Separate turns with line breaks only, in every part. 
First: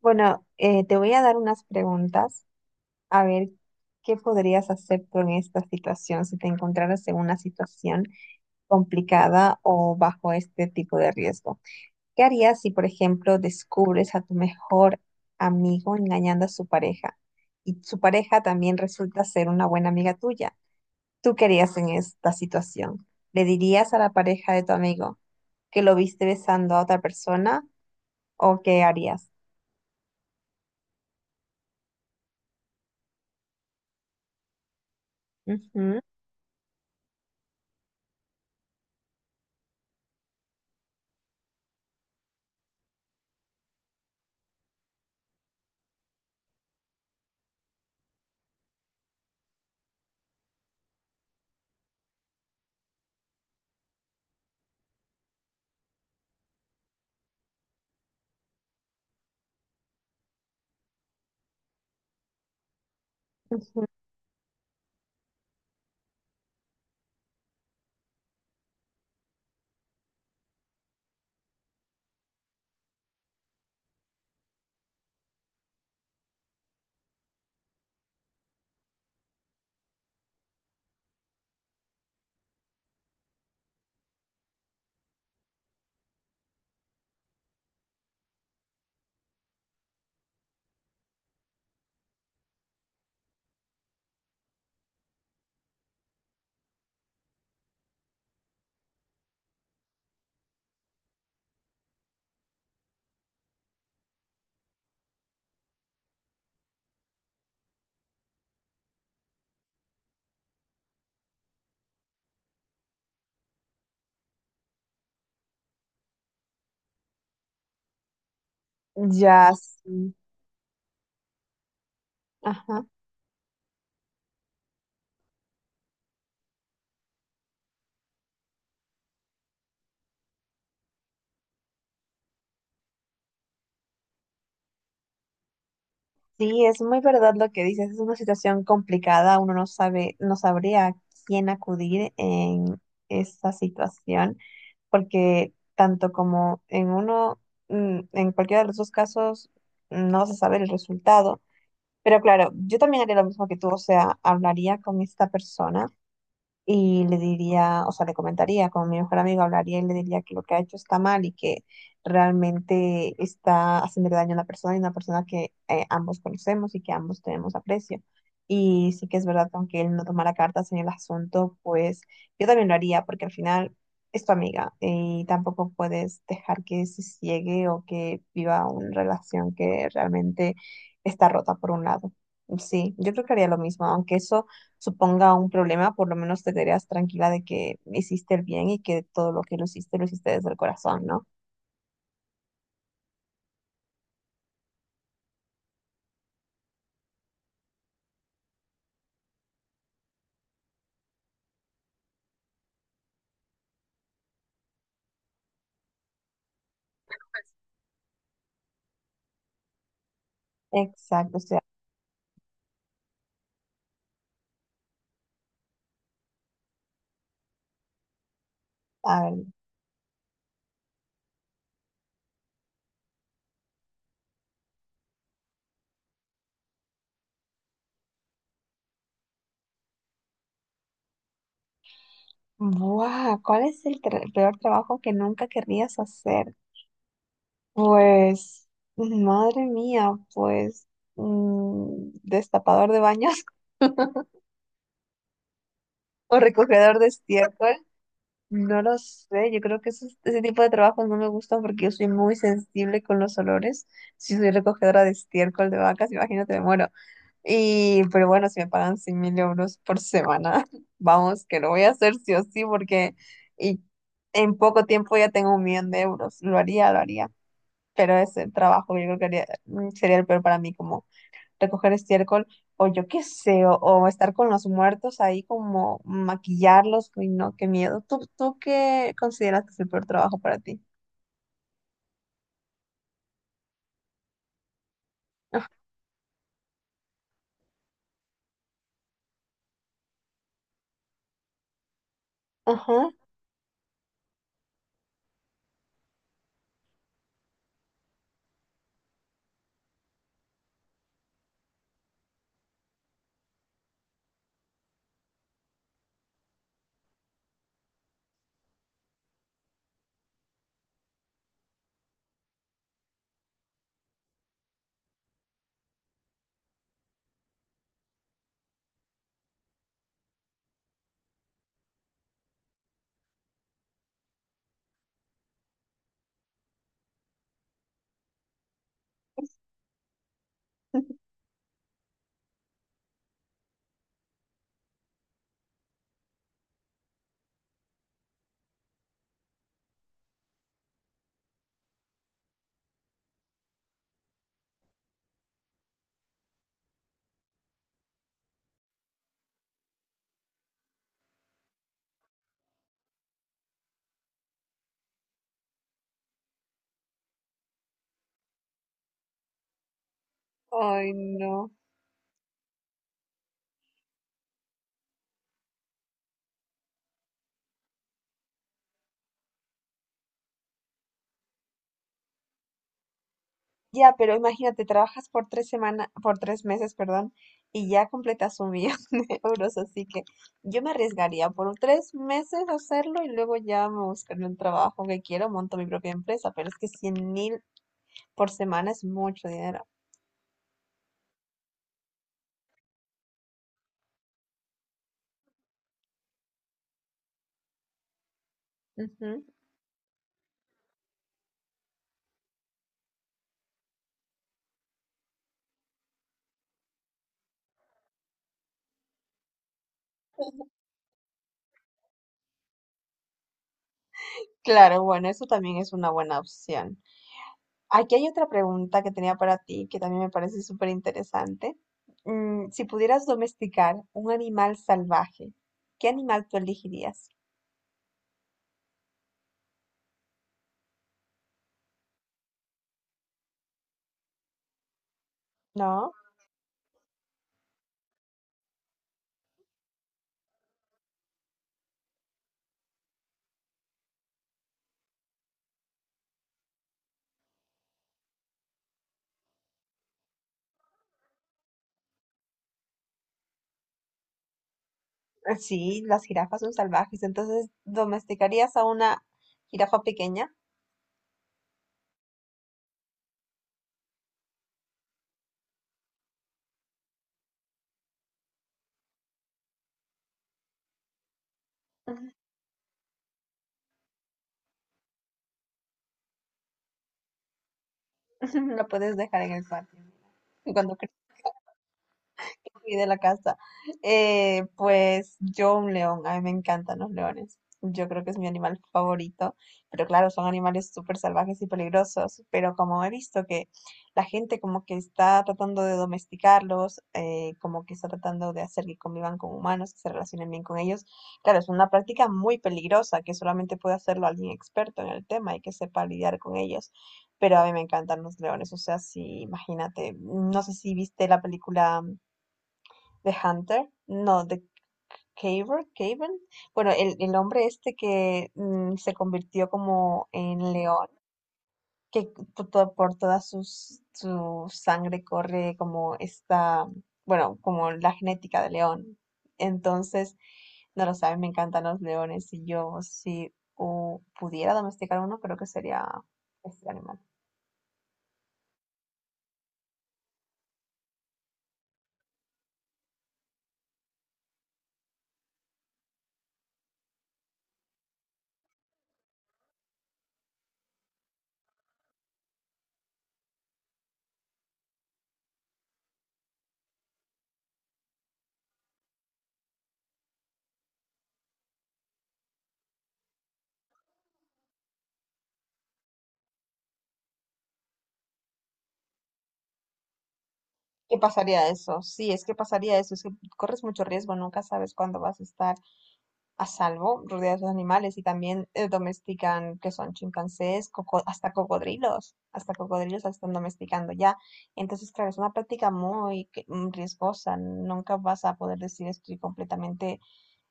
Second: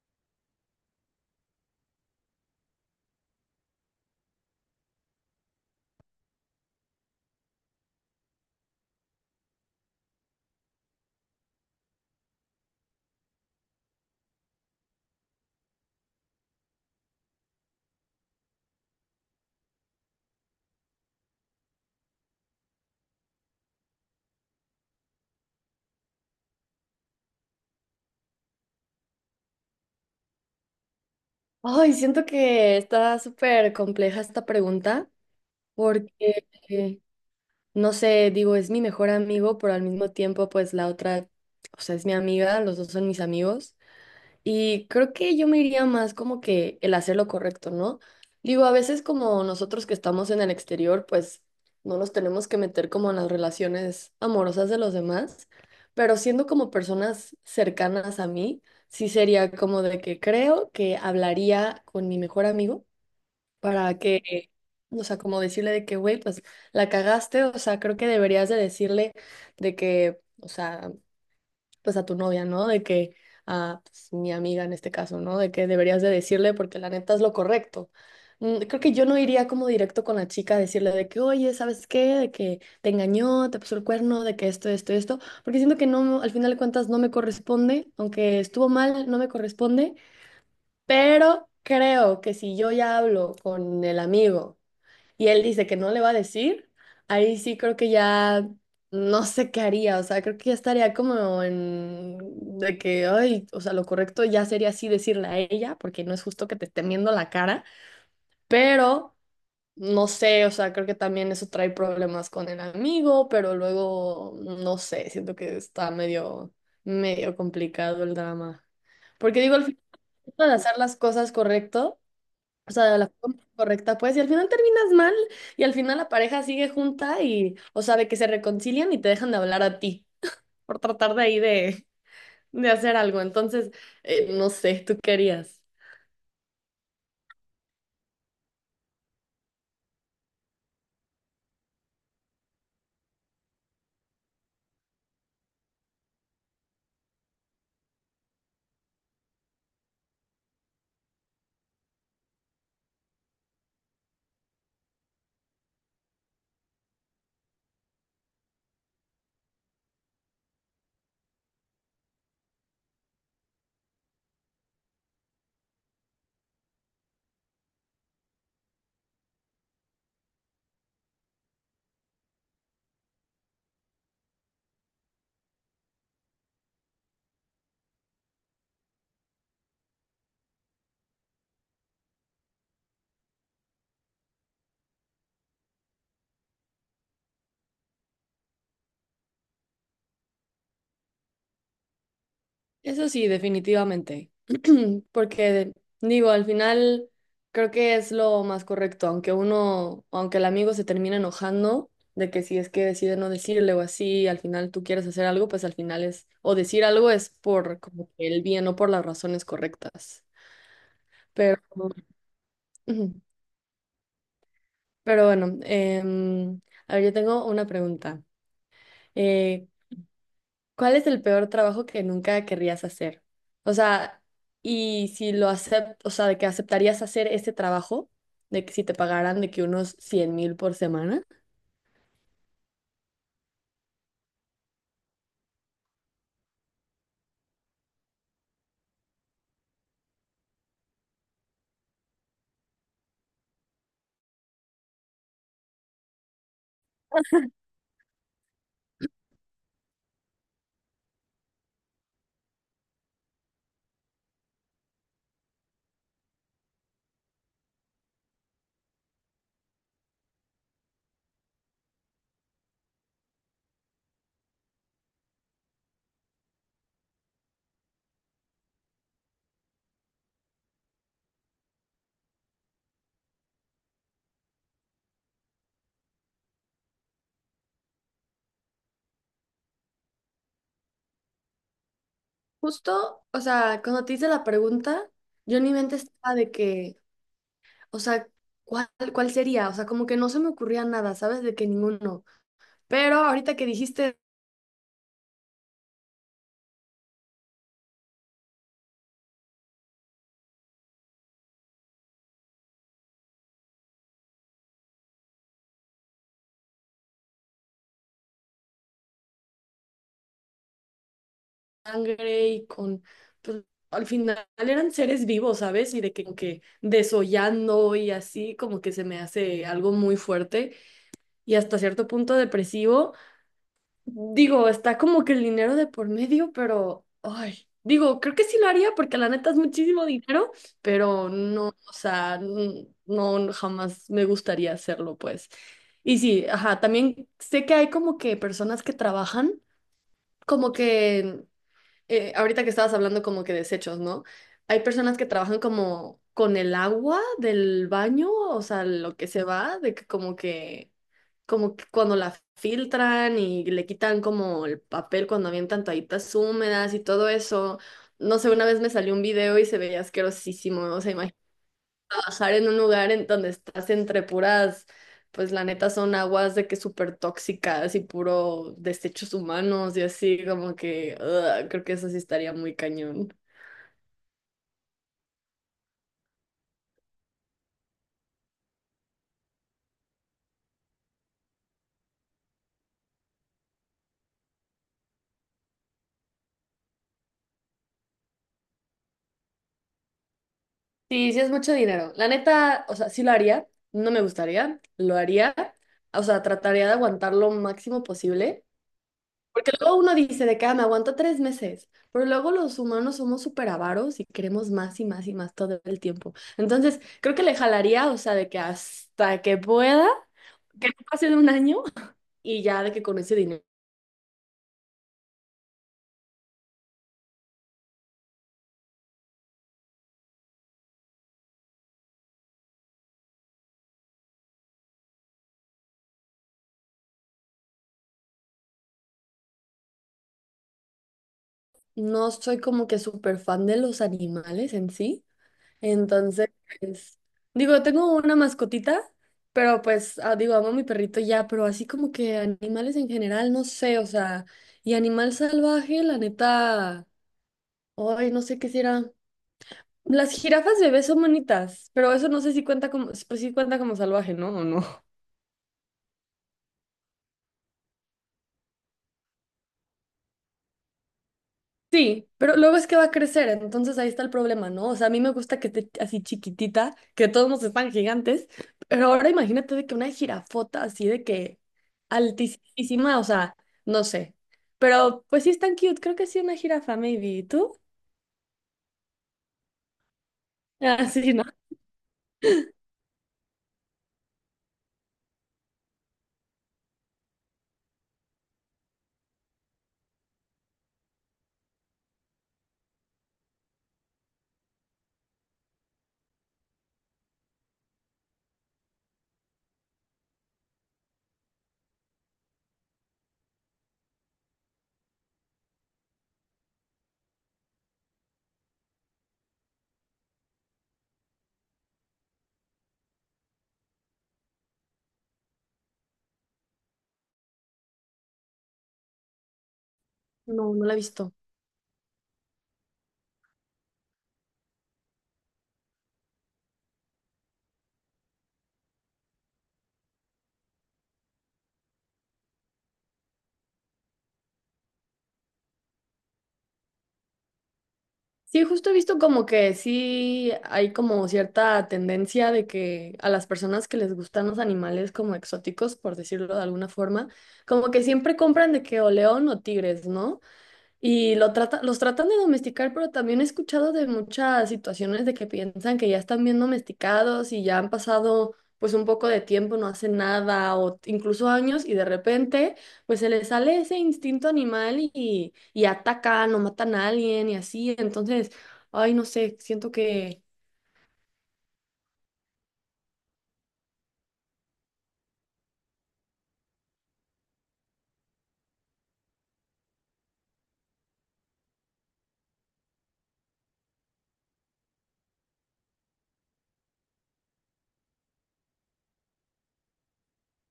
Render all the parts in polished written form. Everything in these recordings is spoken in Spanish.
Bueno, te voy a dar unas preguntas a ver qué podrías hacer tú en esta situación si te encontraras en una situación complicada o bajo este tipo de riesgo. ¿Qué harías si, por ejemplo, descubres a tu mejor amigo engañando a su pareja y su pareja también resulta ser una buena amiga tuya? ¿Tú qué harías en esta situación? ¿Le dirías a la pareja de tu amigo que lo viste besando a otra persona o qué harías?
Ay, siento que está súper compleja esta pregunta
Ujú.
porque, no sé, digo, es mi mejor amigo, pero al mismo tiempo, pues la otra, o sea, es mi amiga, los dos son mis amigos. Y creo que yo me iría más como que el hacer lo correcto, ¿no? Digo, a veces como nosotros que estamos en el exterior, pues no nos tenemos que meter como en las relaciones amorosas de los demás, pero siendo como personas cercanas a mí, sí sería como de que creo que hablaría con mi mejor amigo para que, o sea, como decirle de que, güey, pues la cagaste, o sea, creo que deberías de decirle de que, o sea, pues a tu novia, ¿no? De que, a pues, mi amiga en este caso, ¿no? De que deberías de decirle porque la neta es lo correcto. Mm. Creo que yo no iría como directo con la chica a decirle de que, oye, ¿sabes qué? De que te engañó, te puso el cuerno, de que esto, porque siento que no, al final de cuentas no me corresponde, aunque estuvo mal, no me corresponde, pero creo que si yo ya hablo con el amigo y él dice que no le va a decir, ahí sí creo que ya no sé qué haría, o sea, creo que ya estaría como en de que, ay, o sea, lo correcto ya sería así decirle a ella, porque no es justo que te esté viendo la cara, pero no sé, o sea, creo que también eso trae problemas con el amigo, pero luego, no sé, siento que está medio, medio complicado el drama. Porque
Ya,
digo, al final
sí.
de hacer las cosas correcto, o
Ajá.
sea, de la forma correcta, pues, y al final terminas mal, y al final la pareja sigue junta y, o sea, de que se reconcilian y te dejan de hablar a ti por tratar de ahí de hacer algo. Entonces, no sé, ¿tú querías?
Sí, es muy verdad lo que dices, es una situación complicada, uno no sabe, no sabría a quién acudir en esta situación, porque tanto como en uno, en cualquiera de los dos casos, no vas a saber el resultado. Pero claro, yo también haría lo mismo que tú, o sea, hablaría con esta persona y le diría, o sea, le comentaría con mi mejor amigo, hablaría y le diría que lo que ha hecho está mal y que realmente está haciéndole daño a una persona y una persona que ambos conocemos y que ambos tenemos aprecio. Y sí que es verdad que aunque él no tomara cartas en el asunto, pues yo también lo haría porque al final es tu amiga y tampoco puedes dejar que se ciegue o que viva una relación que realmente está rota por un lado. Sí, yo creo que haría lo mismo, aunque eso suponga un problema, por lo menos te quedarías tranquila de que hiciste el bien y que todo lo que lo hiciste desde el corazón, ¿no?
Eso sí, definitivamente. Porque digo, al final creo que es lo más correcto, aunque uno, aunque el amigo se termine enojando de que si es que decide no decirle o así, al final tú quieres hacer algo, pues al final es, o decir algo es por como que el bien o por las razones correctas.
Exacto, o sea,
Pero, ujú. Pero bueno, a ver, yo tengo una pregunta.
a ver,
Eh, ¿Cuál es el peor trabajo que nunca querrías hacer? O sea, y si lo aceptas, o sea, de que aceptarías hacer ese trabajo, de que si te pagaran de que unos 100.000 por semana.
¡buah! ¿Cuál es el, el peor trabajo que nunca querrías hacer? Pues, madre mía, pues, destapador de baños o recogedor de estiércol. No lo sé, yo creo que ese tipo de trabajos no me gustan porque yo soy muy sensible con los olores. Si soy recogedora de estiércol de vacas, imagínate, me muero. Y pero bueno, si me pagan 100.000 euros por semana, vamos, que lo voy a hacer sí o sí, porque y en poco tiempo ya tengo un millón de euros. Lo haría, lo haría. Pero ese trabajo yo creo que sería el peor para mí, como recoger estiércol o yo qué sé, o estar con los muertos ahí como maquillarlos, uy, no, qué miedo. ¿Tú qué consideras que es el peor trabajo para ti?
Justo, o sea, cuando te hice la pregunta, yo en
Ah.
mi mente estaba de que, o sea, ¿cuál, cuál sería? O sea, como que no se me ocurría nada, ¿sabes? De que ninguno.
Ajá.
Pero ahorita que dijiste sangre y con, pues, al final eran seres vivos, ¿sabes? Y de que, como que desollando y así, como que se me hace algo muy fuerte y hasta cierto punto depresivo. Digo, está como que el dinero de por medio, pero, ay, digo, creo que sí lo haría porque la neta es muchísimo dinero, pero no, o sea, no, jamás me gustaría hacerlo, pues. Y sí, ajá, también sé que hay como que personas que trabajan como que ahorita que estabas hablando como que desechos, ¿no? Hay personas que trabajan como con el agua del baño, o sea, lo que se va, de que como que, como que cuando la filtran y le quitan como el papel cuando avientan toallitas húmedas y todo eso. No sé, una vez me salió un video y se veía asquerosísimo, o sea,
Ay, no.
bajar en un lugar en donde estás entre puras, pues la neta son aguas de que súper tóxicas y puro desechos humanos y así, como que ugh, creo que eso sí estaría muy cañón.
Ya, pero imagínate, trabajas por tres semanas, por tres meses, perdón, y ya completas un millón de euros, así que yo me arriesgaría por tres meses a hacerlo y luego ya me buscaré un trabajo que quiero, monto mi propia empresa, pero es que 100.000 por semana es mucho dinero.
Sí, sí es mucho dinero. La neta, o sea, sí lo haría, no me gustaría, lo haría, o sea, trataría de aguantar lo máximo posible.
Ujú.
Porque luego uno dice de que: "Ah, me aguanto 3 meses", pero luego los humanos somos súper avaros y queremos más y más y más todo el tiempo. Entonces, creo que le jalaría, o sea, de que hasta que pueda que no pase de un año y ya de que con ese dinero.
Claro, bueno, eso también es una buena opción. Aquí hay otra pregunta que tenía para ti que también me parece súper interesante. Si pudieras domesticar un animal salvaje, ¿qué animal tú elegirías?
No soy como que súper fan de los animales en sí.
¿No?
Entonces, pues, digo, tengo una mascotita, pero pues, ah, digo, amo a mi perrito ya, pero así como que animales en general, no sé, o sea, y animal salvaje, la neta, ay, no sé qué será. Las jirafas bebés son bonitas, pero eso no sé si cuenta como, pues sí cuenta como salvaje, ¿no? ¿O no?
Sí, las jirafas son salvajes, entonces domesticarías a una jirafa pequeña,
Sí, pero luego es que va a crecer, entonces ahí está el problema, ¿no? O sea, a mí me gusta que esté así chiquitita, que todos nos están gigantes, pero ahora imagínate de que una jirafota así de que altísima, o sea, no sé. Pero pues sí es tan cute, creo que sí una jirafa, maybe. ¿Y tú?
la puedes dejar en el patio. Y cuando
Ah, sí, ¿no?
fui de la casa. Pues yo un león, a mí me encantan los leones. Yo creo que es mi animal favorito, pero claro, son animales súper salvajes y peligrosos, pero como he visto que la gente como que está tratando de domesticarlos, como que está tratando de hacer que convivan con humanos, que se relacionen bien con ellos, claro, es una práctica muy peligrosa que solamente puede hacerlo alguien experto en el tema y que sepa lidiar con ellos, pero a mí me encantan los leones, o sea, sí, imagínate, no sé si viste la película The Hunter, no, The Caver, Caven. Bueno, el hombre este que se convirtió como
No,
en
no la he
león,
visto.
que por toda su sangre corre como esta, bueno, como la genética de león. Entonces, no lo sabes, me encantan los leones y yo si pudiera domesticar uno, creo que sería este animal.
Sí, justo he visto como que sí hay como cierta tendencia de que a las personas que les gustan los animales como exóticos, por decirlo de alguna forma, como que siempre compran de que o león o tigres, ¿no? Y lo trata- los tratan de domesticar, pero también he escuchado de muchas situaciones de que piensan que ya están bien domesticados y ya han pasado pues un poco de tiempo, no hacen nada o incluso años y de repente pues se les sale ese instinto animal y atacan o matan a alguien y así. Entonces, ay, no sé, siento que...
¿Qué pasaría eso? Sí, es que pasaría eso, es que corres mucho riesgo, nunca sabes cuándo vas a estar a salvo, rodeados de animales, y también domestican, que son chimpancés, hasta cocodrilos la están domesticando ya. Entonces, claro, es una práctica muy riesgosa, nunca vas a poder decir estoy completamente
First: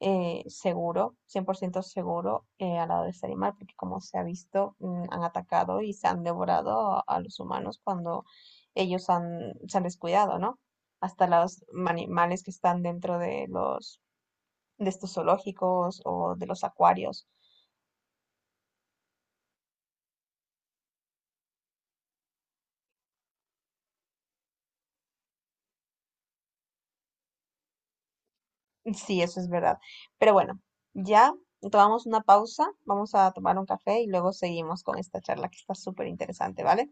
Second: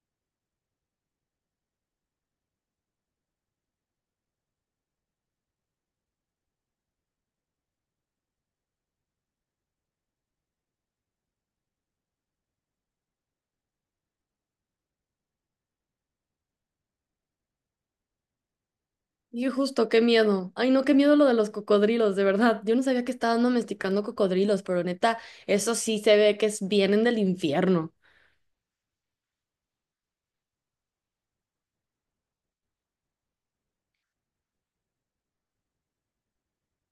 seguro, 100% seguro al lado de este animal, porque como se ha visto, han atacado y se han devorado a los humanos cuando ellos han, se han descuidado, ¿no? Hasta los animales que están dentro de los de estos zoológicos o de los acuarios.
Y justo, qué miedo. Ay, no, qué miedo lo de los cocodrilos, de verdad. Yo no sabía que estaban domesticando cocodrilos, pero neta, eso sí se ve que es, vienen del infierno.
Sí, eso es verdad. Pero bueno, ya tomamos una pausa, vamos a tomar un café y luego seguimos con esta charla que está súper interesante, ¿vale?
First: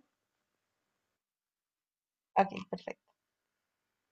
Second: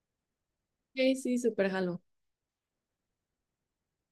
Sí, sí, súper jalo.
Ok, perfecto.